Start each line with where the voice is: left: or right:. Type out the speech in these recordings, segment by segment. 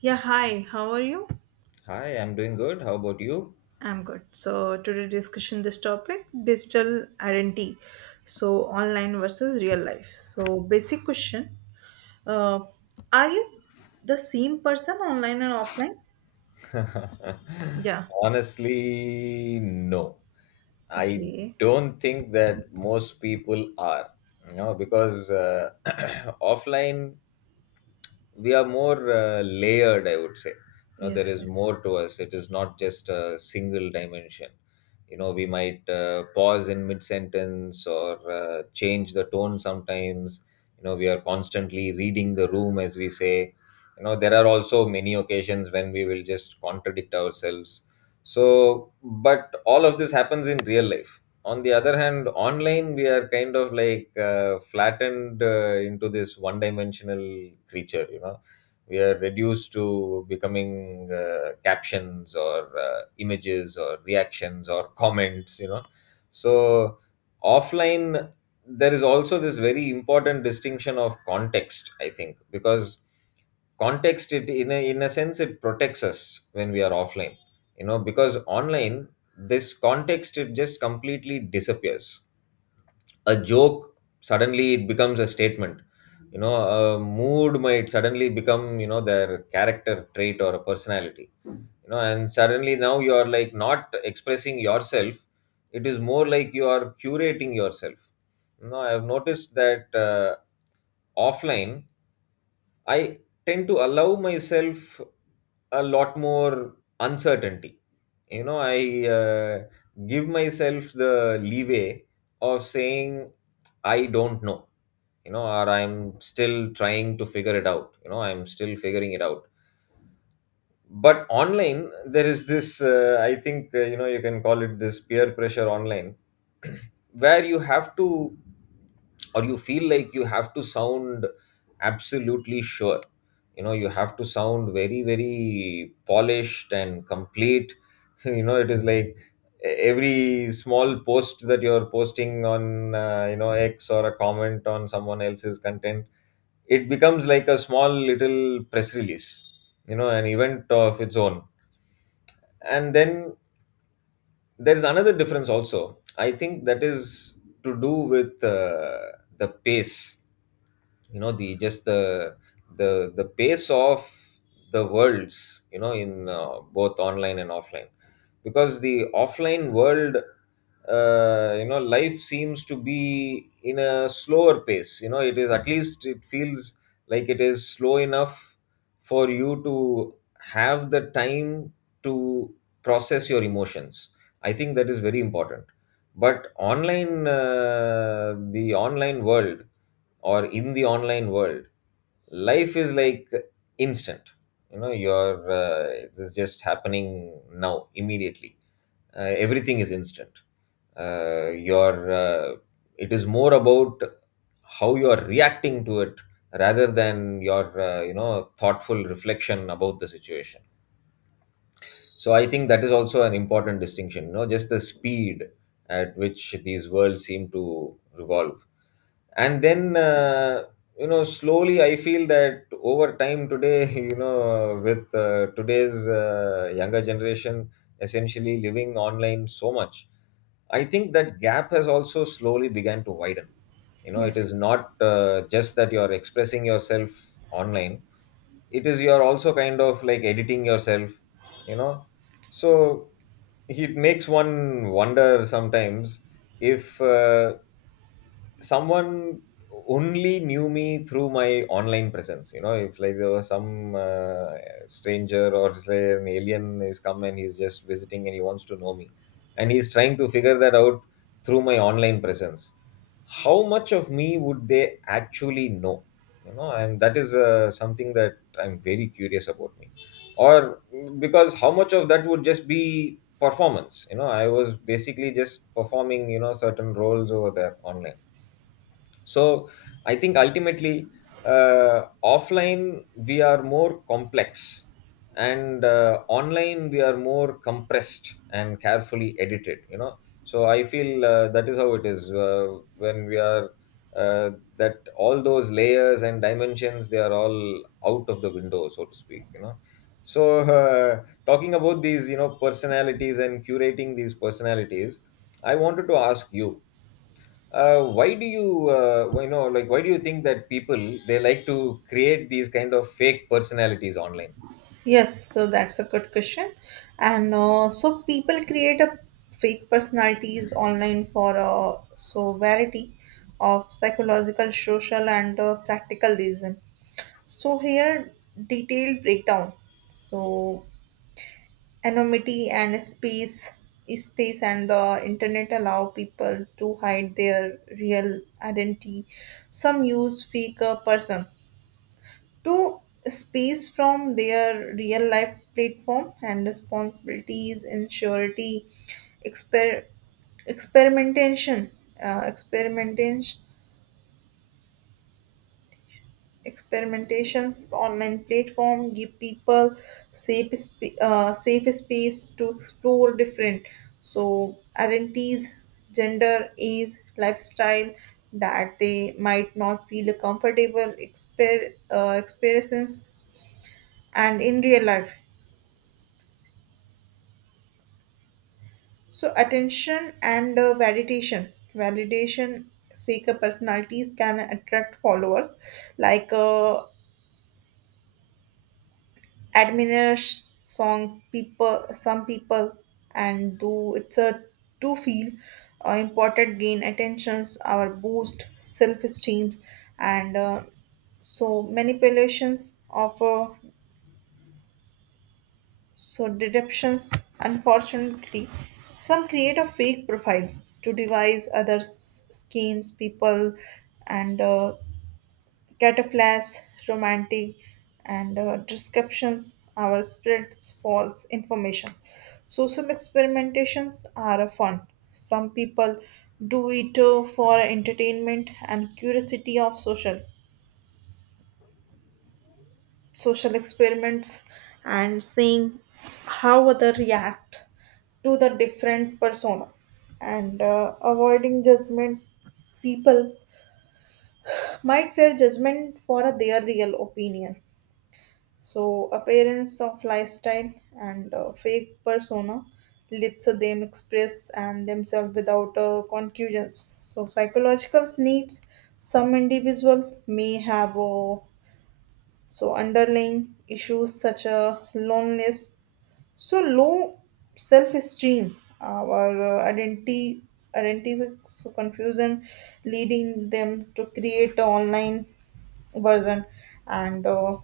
right: Yeah, hi, how are you?
left: Hi, I'm doing good. How about you?
right: I'm good. So, today discussion this topic digital identity. So, online versus real life. So, basic question uh, are you the same person online and offline? Yeah,
left: Honestly, no. I
right: okay.
left: don't think that most people are, you know, because offline we are more layered, I would say. You know, there
right: Yes,
left: is
right: yes.
left: more to us. It is not just a single dimension. You know, we might pause in mid sentence, or change the tone sometimes. You know, we are constantly reading the room, as we say. You know, there are also many occasions when we will just contradict ourselves. So but all of this happens in real life. On the other hand, online we are kind of like flattened into this one dimensional creature, you know. We are reduced to becoming captions or images or reactions or comments, you know. So offline, there is also this very important distinction of context, I think, because context, it in a sense, it protects us when we are offline. You know, because online, this context it just completely disappears. A joke, suddenly it becomes a statement. You know, a mood might suddenly become, you know, their character trait or a personality. You know, and suddenly now you are like not expressing yourself. It is more like you are curating yourself. You know, I have noticed that, offline, I tend to allow myself a lot more uncertainty. You know i uh, give myself the leeway of saying I don't know. You know, or I'm still trying to figure it out. You know, I'm still figuring it out. But online, there is this I think you know, you can call it this peer pressure online. Where you have to, or you feel like you have to sound absolutely sure. You know, you have to sound very very polished and complete. You know, it is like every small post that you're posting on, you know, X, or a comment on someone else's content, it becomes like a small little press release. You know, an event of its own. And then there's another difference also, I think, that is to do with the pace. You know, the just the the pace of the worlds, you know, in both online and offline. Because the offline world, you know, life seems to be in a slower pace. You know, it is, at least it feels like it is slow enough for you to have the time to process your emotions. I think that is very important. But online, the online world, or in the online world, life is like instant. You know, you're it is just happening now, immediately. Everything is instant. Your It is more about how you are reacting to it rather than your, you know, thoughtful reflection about the situation. So I think that is also an important distinction, you know, just the speed at which these worlds seem to revolve. And then, you know, slowly I feel that over time today, you know, with today's younger generation essentially living online so much, I think that gap has also slowly began to widen. You know, it
right: Yes,
left: is
right: yes.
left: not just that you're expressing yourself online, it is you're also kind of like editing yourself, you know. So it makes one wonder sometimes if, someone only knew me through my online presence, you know, if like there was some stranger or say an alien is come and he's just visiting and he wants to know me and he's trying to figure that out through my online presence, how much of me would they actually know? You know, and that is something that I'm very curious about, me. Or because how much of that would just be performance? You know, I was basically just performing, you know, certain roles over there online. So I think ultimately, offline we are more complex, and online we are more compressed and carefully edited, you know. So I feel that is how it is, when we are, uh, that all those layers and dimensions, they are all out of the window, so to speak, you know. So talking about these, you know, personalities and curating these personalities, I wanted to ask you, why do you why- you know, like why do you think that people they like to create these kind of fake personalities online?
right: Yes, so that's a good question. And so people create a fake personalities online for so variety of psychological, social, and practical reason. So here detailed breakdown. So anonymity and space and the internet allow people to hide their real identity. Some use fake person to space from their real life platform and responsibilities, insurity, exper experimentation, uh, experimentation Experimentations online platform give people safe space to explore different so identities, gender, age, lifestyle that they might not feel comfortable experiences and in real life. So attention and validation, validation fake personalities can attract followers like. Admires song people some people and do it's a to feel important gain attentions our boost self-esteem and so manipulations of so deceptions unfortunately some create a fake profile to devise other schemes people and cataplasms, romantic, and descriptions, our spirits, false information. Social experimentations are fun. Some people do it for entertainment and curiosity of social experiments and seeing how other react to the different persona and avoiding judgment people might fear judgment for their real opinion. So, appearance of lifestyle and fake persona lets them express and themselves without conclusions. So, psychological needs some individual may have so underlying issues such as loneliness so low self-esteem, our identity so confusion, leading them to create an online version and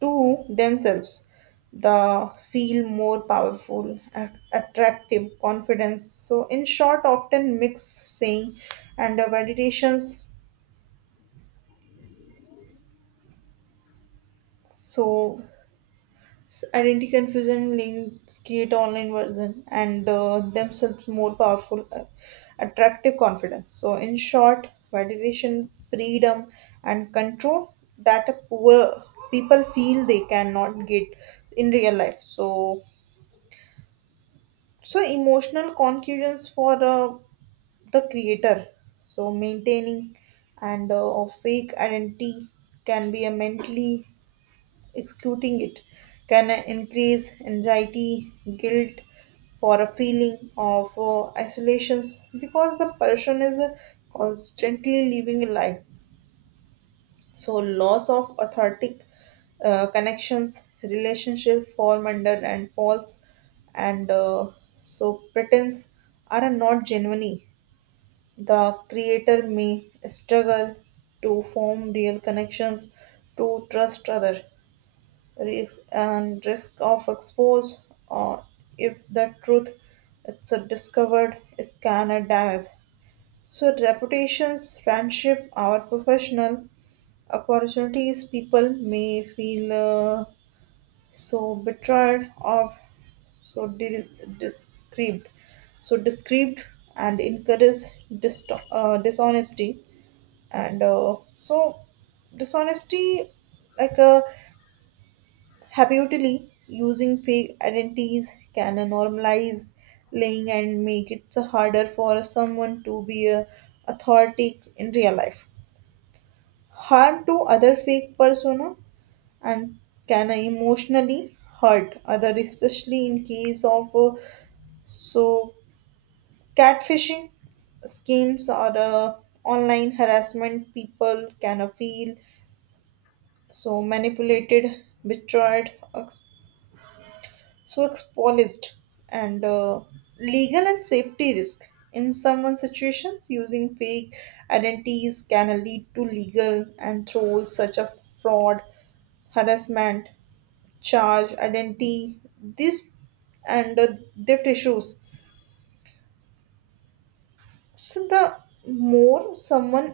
right: to themselves, the feel more powerful, attractive, confidence. So in short, often mix saying and validations. So identity confusion links create online version and themselves more powerful, attractive confidence. So, in short, validation, freedom, and control that a poor people feel they cannot get in real life. So, so emotional conclusions for the creator. So, maintaining and a fake identity can be a mentally executing it can increase anxiety, guilt for a feeling of isolation because the person is constantly living a life. So, loss of authentic connections, relationship form under and false, and so pretense are not genuine. The creator may struggle to form real connections to trust other risks and risk of expose or if the truth it's a discovered it can a damage so reputations friendship our professional opportunities people may feel so betrayed or so di- described so described and encourage dishonesty and so dishonesty like uh, habitually using fake identities can normalize lying and make it so harder for someone to be authentic in real life. Harm to other fake persona and can emotionally hurt other, especially in case of so catfishing schemes or online harassment. People can feel so manipulated, betrayed, so exposed and legal and safety risk in someone situations using fake identities can lead to legal and trolls such as fraud harassment charge identity this and theft issues so the more someone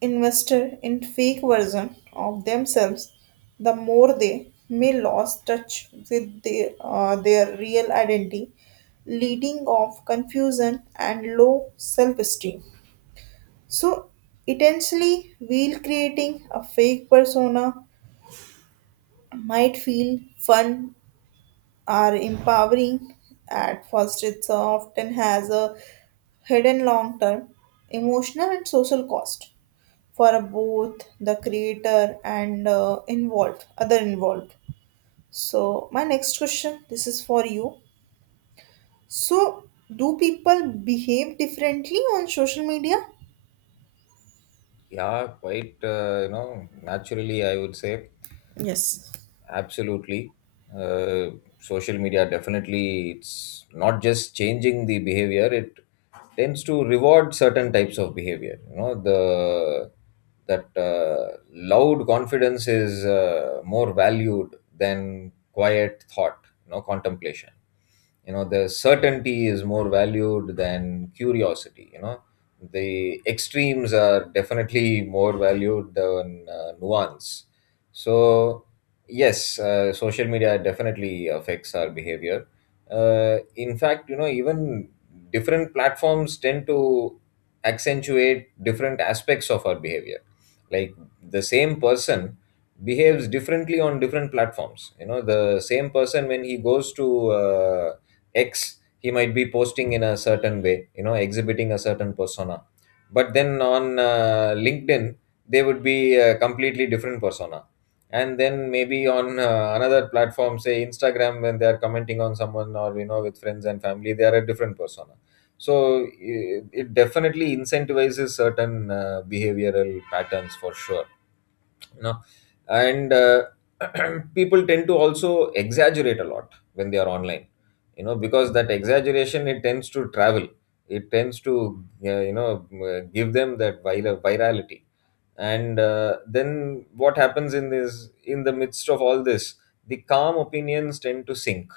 right: invested in fake version of themselves, the more they may lose touch with their real identity, leading of confusion and low self-esteem. So essentially, while creating a fake persona might feel fun or empowering at first, it often has a hidden long-term emotional and social cost for both the creator and involved other involved. So my next question this is for you. So do people behave differently on social media?
left: Yeah, quite you know, naturally, I would say.
right: Yes.
left: Absolutely. Uh, Social media, definitely it's not just changing the behavior, it tends to reward certain types of behavior. You know, the that loud confidence is more valued than quiet thought, you know, contemplation. You know, the certainty is more valued than curiosity, you know. The extremes are definitely more valued than nuance. So, yes, social media definitely affects our behavior. In fact, you know, even different platforms tend to accentuate different aspects of our behavior. Like the same person behaves differently on different platforms. You know, the same person when he goes to, X, he might be posting in a certain way, you know, exhibiting a certain persona. But then on LinkedIn, they would be a completely different persona. And then maybe on another platform, say Instagram, when they are commenting on someone, or you know, with friends and family, they are a different persona. So it definitely incentivizes certain behavioral patterns, for sure, you know. And people tend to also exaggerate a lot when they are online. You know, because that exaggeration, it tends to travel. It tends to, you know, give them that virality. And then what happens in this, in the midst of all this, the calm opinions tend to sink,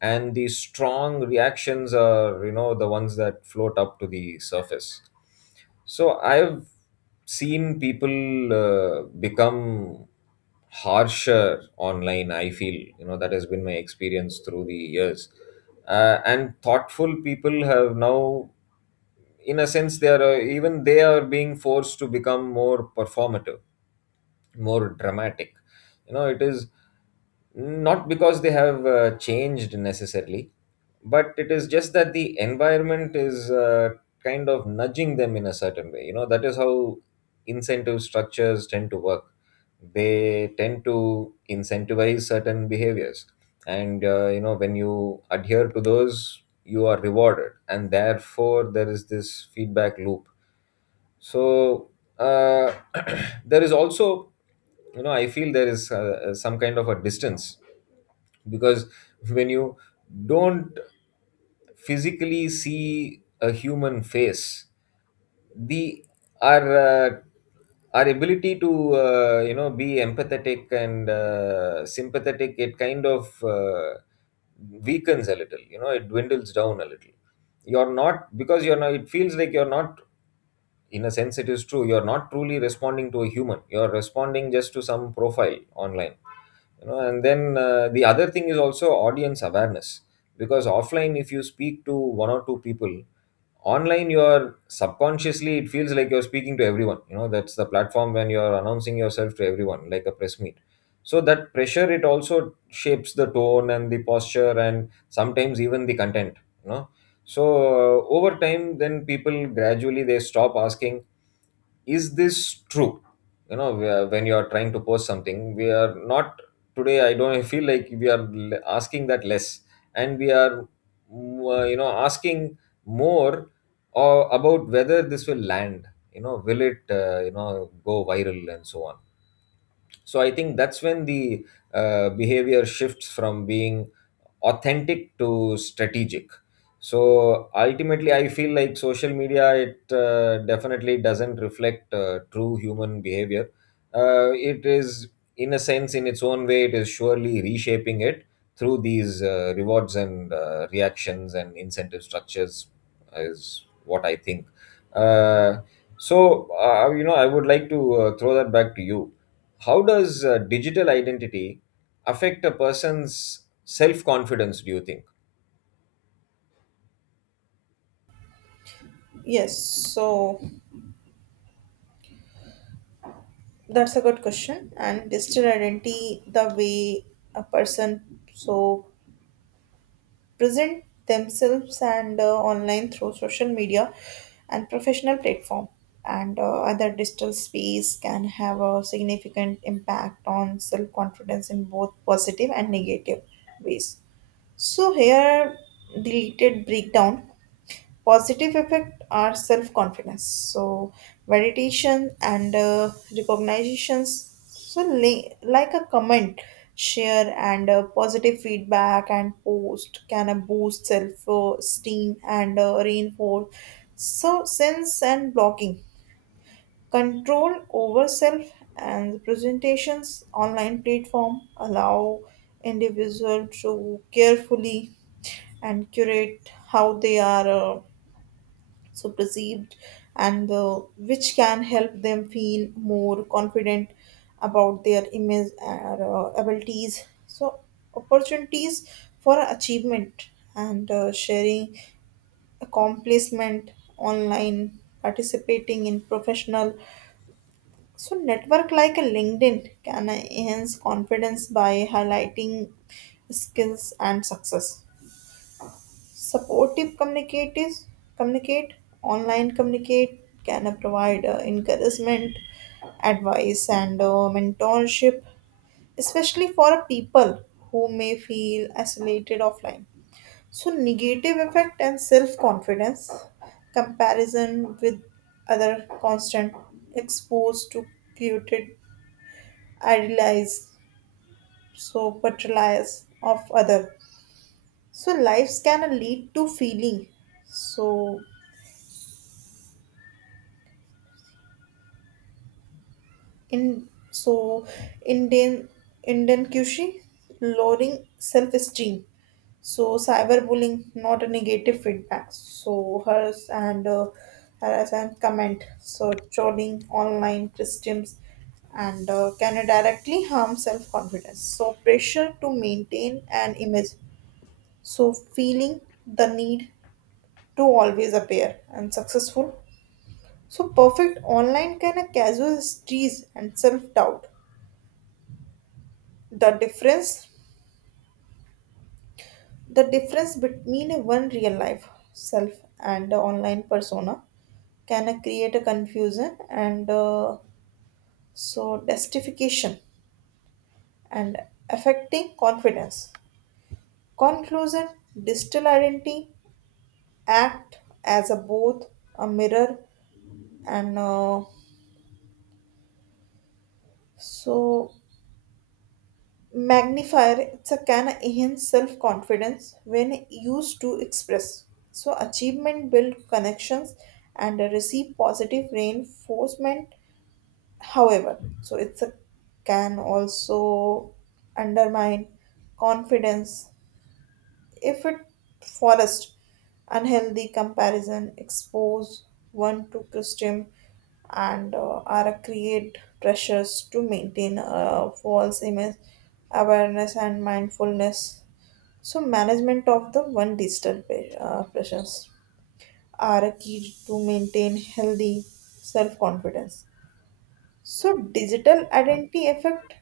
left: and the strong reactions are, you know, the ones that float up to the surface. So I've seen people become harsher online, I feel. You know, that has been my experience through the years. And thoughtful people have now, in a sense, they are, even they are being forced to become more performative, more dramatic. You know, it is not because they have changed necessarily, but it is just that the environment is, kind of nudging them in a certain way. You know, that is how incentive structures tend to work. They tend to incentivize certain behaviors. And, you know, when you adhere to those, you are rewarded. And therefore, there is this feedback loop. So uh, there is also, you know, I feel there is some kind of a distance, because when you don't physically see a human face, the our uh, our ability to, you know, be empathetic and sympathetic, it kind of weakens a little. You know, it dwindles down a little. You're not because you're not it feels like you're not, in a sense it is true, you're not truly responding to a human, you're responding just to some profile online. You know, and then the other thing is also audience awareness. Because offline if you speak to one or two people, online you're subconsciously, it feels like you're speaking to everyone. You know, that's the platform, when you're announcing yourself to everyone like a press meet. So that pressure, it also shapes the tone and the posture and sometimes even the content, you know. So over time, then people gradually, they stop asking, is this true? You know, when you are trying to post something, we are not, today, I don't I feel like we are asking that less, and we are, you know, asking more, or about whether this will land. You know, will it, you know, go viral and so on. So I think that's when the behavior shifts from being authentic to strategic. So ultimately I feel like social media, it definitely doesn't reflect true human behavior. It is, in a sense, in its own way, it is surely reshaping it through these rewards and reactions and incentive structures, is what I think. Uh, so uh, you know, I would like to throw that back to you. How does digital identity affect a person's self confidence, do you think?
right: Yes, so that's a good question and digital identity the way a person so present themselves and online through social media and professional platform and other digital space can have a significant impact on self confidence in both positive and negative ways. So here deleted breakdown. Positive effect are self confidence. So meditation and recognitions. Like a comment, share and positive feedback and post can boost self esteem and reinforce. So sense and blocking control over self and presentations online platform allow individual to carefully and curate how they are. So perceived and which can help them feel more confident about their image and abilities so opportunities for achievement and sharing accomplishment online participating in professional so network like a linkedin can enhance confidence by highlighting skills and success. Supportive communicate online communicate can provide encouragement, advice, and mentorship, especially for people who may feel isolated offline. So, negative effect and self confidence, comparison with other constant exposed to created idealized so portrayals of other so lives can lead to feeling so in so Indian Kushi, lowering self-esteem. So cyberbullying, not a negative feedback. So hers and harass and comment. So trolling online systems and can directly harm self-confidence. So pressure to maintain an image. So feeling the need to always appear and successful. So perfect online can a casual tease and self-doubt. the difference the difference between a one real life self and the online persona can create a confusion and so justification and affecting confidence conclusion digital identity act as a both a mirror and so magnifier it's a can enhance self-confidence when used to express so achievement build connections and receive positive reinforcement however so it's a can also undermine confidence if it forest unhealthy comparison expose one to christian and are create pressures to maintain a false image awareness and mindfulness so management of the one digital pressures are a key to maintain healthy self-confidence. So digital identity effect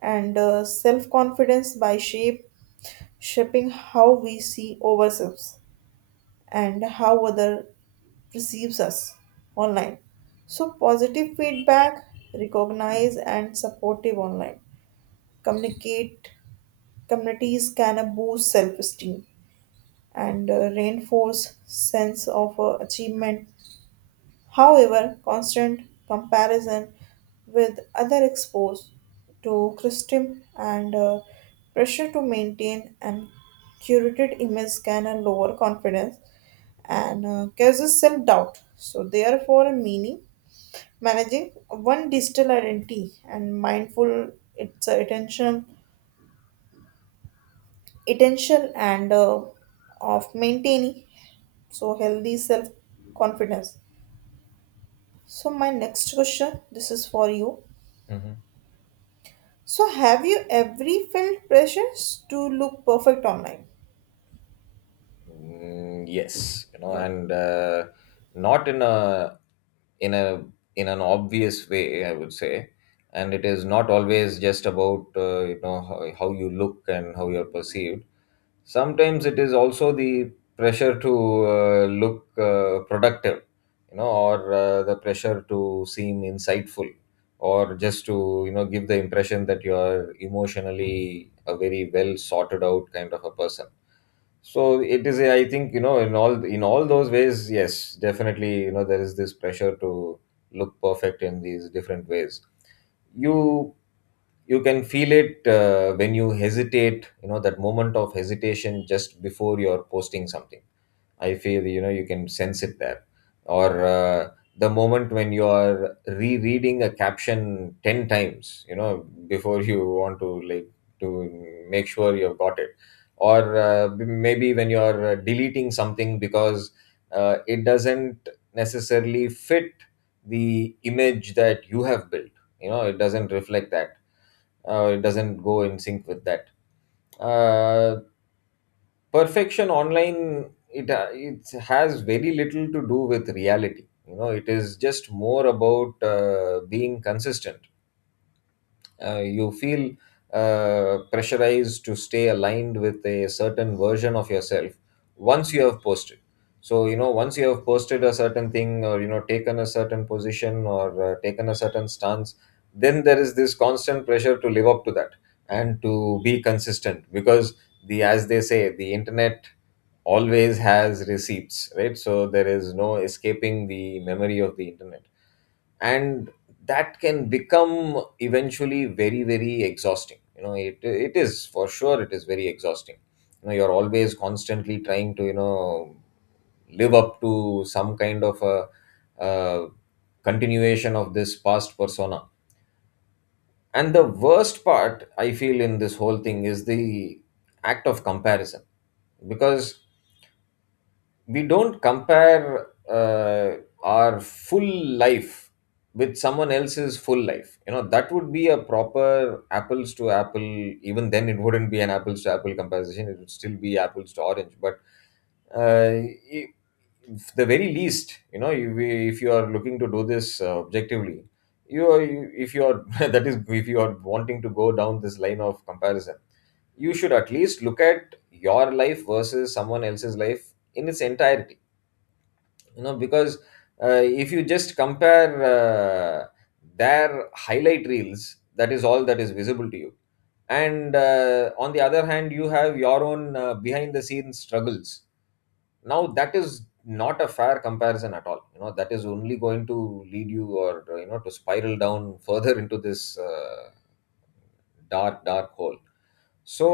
right: and self-confidence by shape shaping how we see ourselves and how other perceives us online. So positive feedback recognize and supportive online communicate communities can boost self-esteem and reinforce sense of achievement. However constant comparison with other exposed to criticism and pressure to maintain an curated image can lower confidence and causes self doubt. So, therefore, meaning managing one digital identity and mindful its attention and of maintaining so healthy self confidence. So, my next question this is for you.
left: Hmm.
right: So, have you ever felt pressures to look perfect online?
left: Mm, yes, you know,
right: Yeah.
left: and not in a in an obvious way, I would say. And it is not always just about, you know, how you look and how you're perceived. Sometimes it is also the pressure to look productive. You know, or the pressure to seem insightful, or just to, you know, give the impression that you are emotionally a very well sorted out kind of a person. So it is, I think, you know, in all those ways, yes, definitely, you know, there is this pressure to look perfect in these different ways. You you can feel it when you hesitate, you know, that moment of hesitation just before you're posting something. I feel, you know, you can sense it there, or the moment when you are rereading a caption 10 times, you know, before you want to like to make sure you've got it, maybe when you are deleting something because it doesn't necessarily fit the image that you have built. You know, it doesn't reflect that. It doesn't go in sync with that. Uh, Perfection online, it it has very little to do with reality. You know, it is just more about being consistent. You feel pressurized to stay aligned with a certain version of yourself once you have posted. So, you know, once you have posted a certain thing, or, you know, taken a certain position, or taken a certain stance, then there is this constant pressure to live up to that and to be consistent, because the, as they say, the internet always has receipts, right? So there is no escaping the memory of the internet. And that can become eventually very, very exhausting. You know, it is, for sure, it is very exhausting. You know, you're always constantly trying to, you know, live up to some kind of a continuation of this past persona. And the worst part, I feel, in this whole thing, is the act of comparison, because we don't compare our full life with someone else's full life. You know, that would be a proper apples to apple. Even then, it wouldn't be an apples to apple comparison, it would still be apples to orange. But uh, i- if the very least, you know, if you are looking to do this objectively, if you are that is, if you are wanting to go down this line of comparison, you should at least look at your life versus someone else's life in its entirety. You know, because if you just compare their highlight reels, that is all that is visible to you, and on the other hand, you have your own behind the scenes struggles. Now that is not a fair comparison at all. You know, that is only going to lead you, or, you know, to spiral down further into this dark, dark hole. So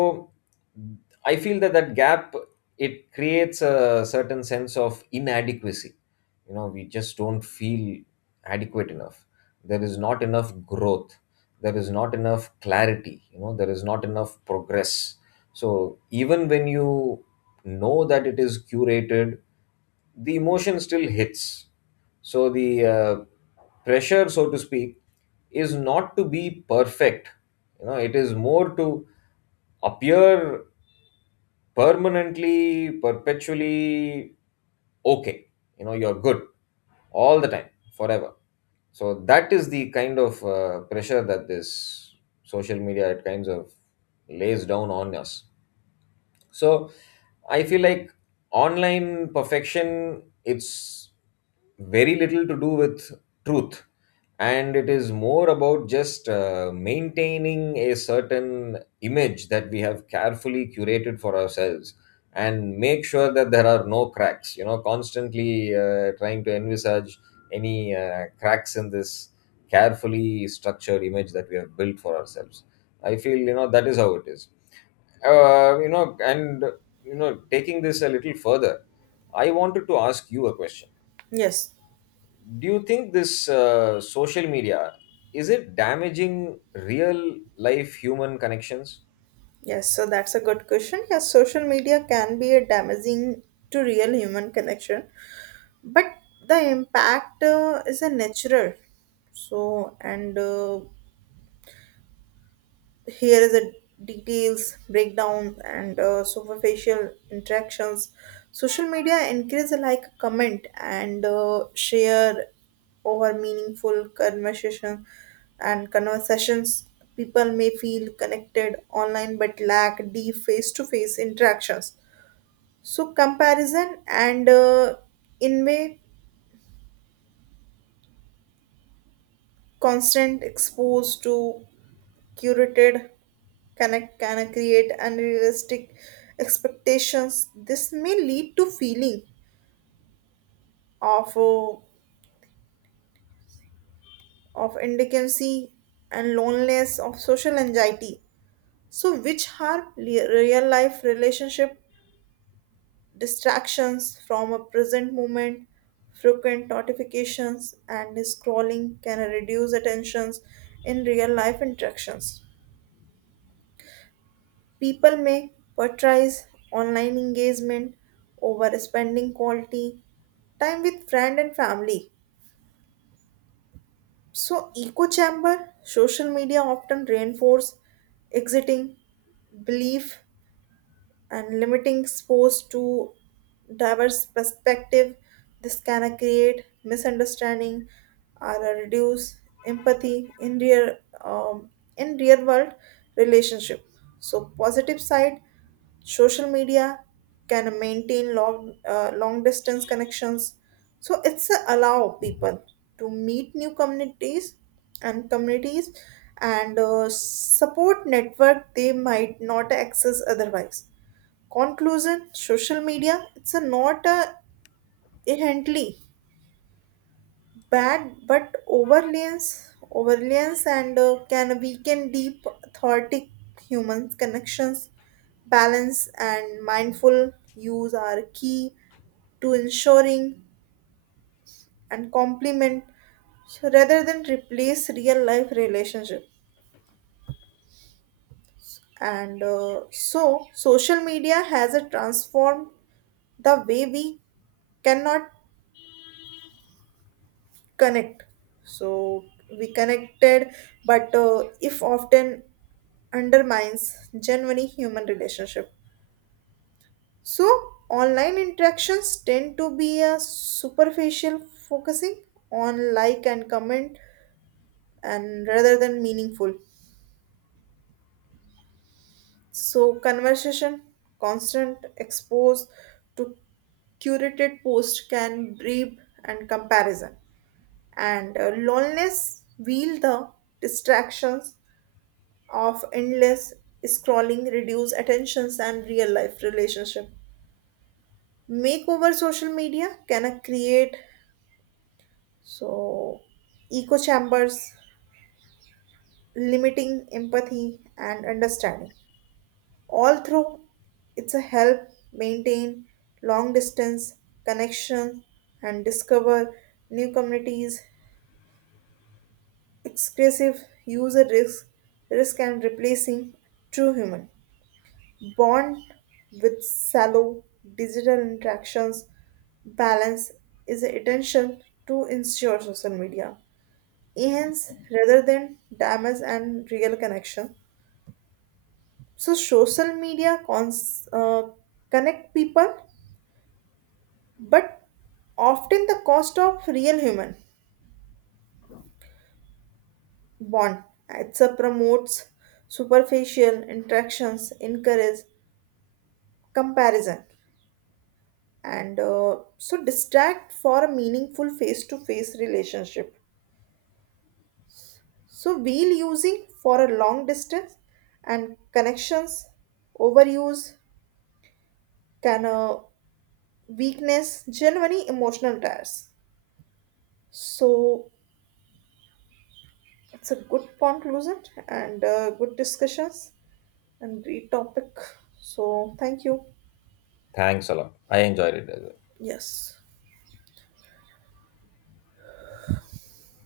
left: I feel that that gap, it creates a certain sense of inadequacy. You know, we just don't feel adequate enough. There is not enough growth, there is not enough clarity, you know, there is not enough progress. So even when you know that it is curated, the emotion still hits. So the pressure, so to speak, is not to be perfect. You know, it is more to appear permanently, perpetually okay. You know, you're good all the time, forever. So that is the kind of pressure that this social media at kinds of lays down on us. So I feel like online perfection, it's very little to do with truth, and it is more about just maintaining a certain image that we have carefully curated for ourselves, and make sure that there are no cracks. You know, constantly trying to envisage any cracks in this carefully structured image that we have built for ourselves. I feel, you know, that is how it is. You know, and, you know, taking this a little further, I wanted to ask you a question.
right: Yes,
left: Do you think this social media, is it damaging real life human connections?
right: yes, so that's a good question. Yes, social media can be a damaging to real human connection but the impact is a natural so and here is the details breakdown and superficial interactions social media encourages a like comment and share over meaningful conversation and conversations people may feel connected online but lack deep face-to-face interactions. So comparison and in way constant exposed to curated can create unrealistic expectations. This may lead to feeling of uh, of indigency and loneliness of social anxiety. So, which harm real life relationship distractions from a present moment, frequent notifications, and scrolling can reduce attentions in real life interactions. People may prioritize online engagement over spending quality time with friend and family. So echo chamber social media often reinforce exiting belief and limiting exposure to diverse perspective this can create misunderstanding or reduce empathy um, in real world relationship. So positive side social media can maintain long distance connections so it's a allow people to meet new communities and communities and support network they might not access otherwise. Conclusion social media, it's a not a inherently bad but overlays and can weaken deep authentic human connections balance and mindful use are key to ensuring and complement so rather than replace real life relationship and so social media has a transformed the way we cannot connect so we connected but if often undermines genuine human relationship. So online interactions tend to be a superficial focusing on like and comment and rather than meaningful so conversation constant exposed to curated post can breed and comparison and loneliness wield the distractions of endless scrolling reduce attentions and real life relationship. Makeover social media can create so echo chambers limiting empathy and understanding all through it's a help maintain long distance connection and discover new communities. Excessive user risk and replacing true human bond with shallow digital interactions balance is essential to ensure social media enhance rather than damage and real connection. So social media connect people, but often the cost of real human bond. It promotes superficial interactions, encourage comparison and so distract for a meaningful face to face relationship so wheel using for a long distance and connections overuse can weakness genuinely emotional tears so it's a good conclusion and good discussions and great topic so thank you.
left: Thanks a lot, I enjoyed it as well.
right: Yes.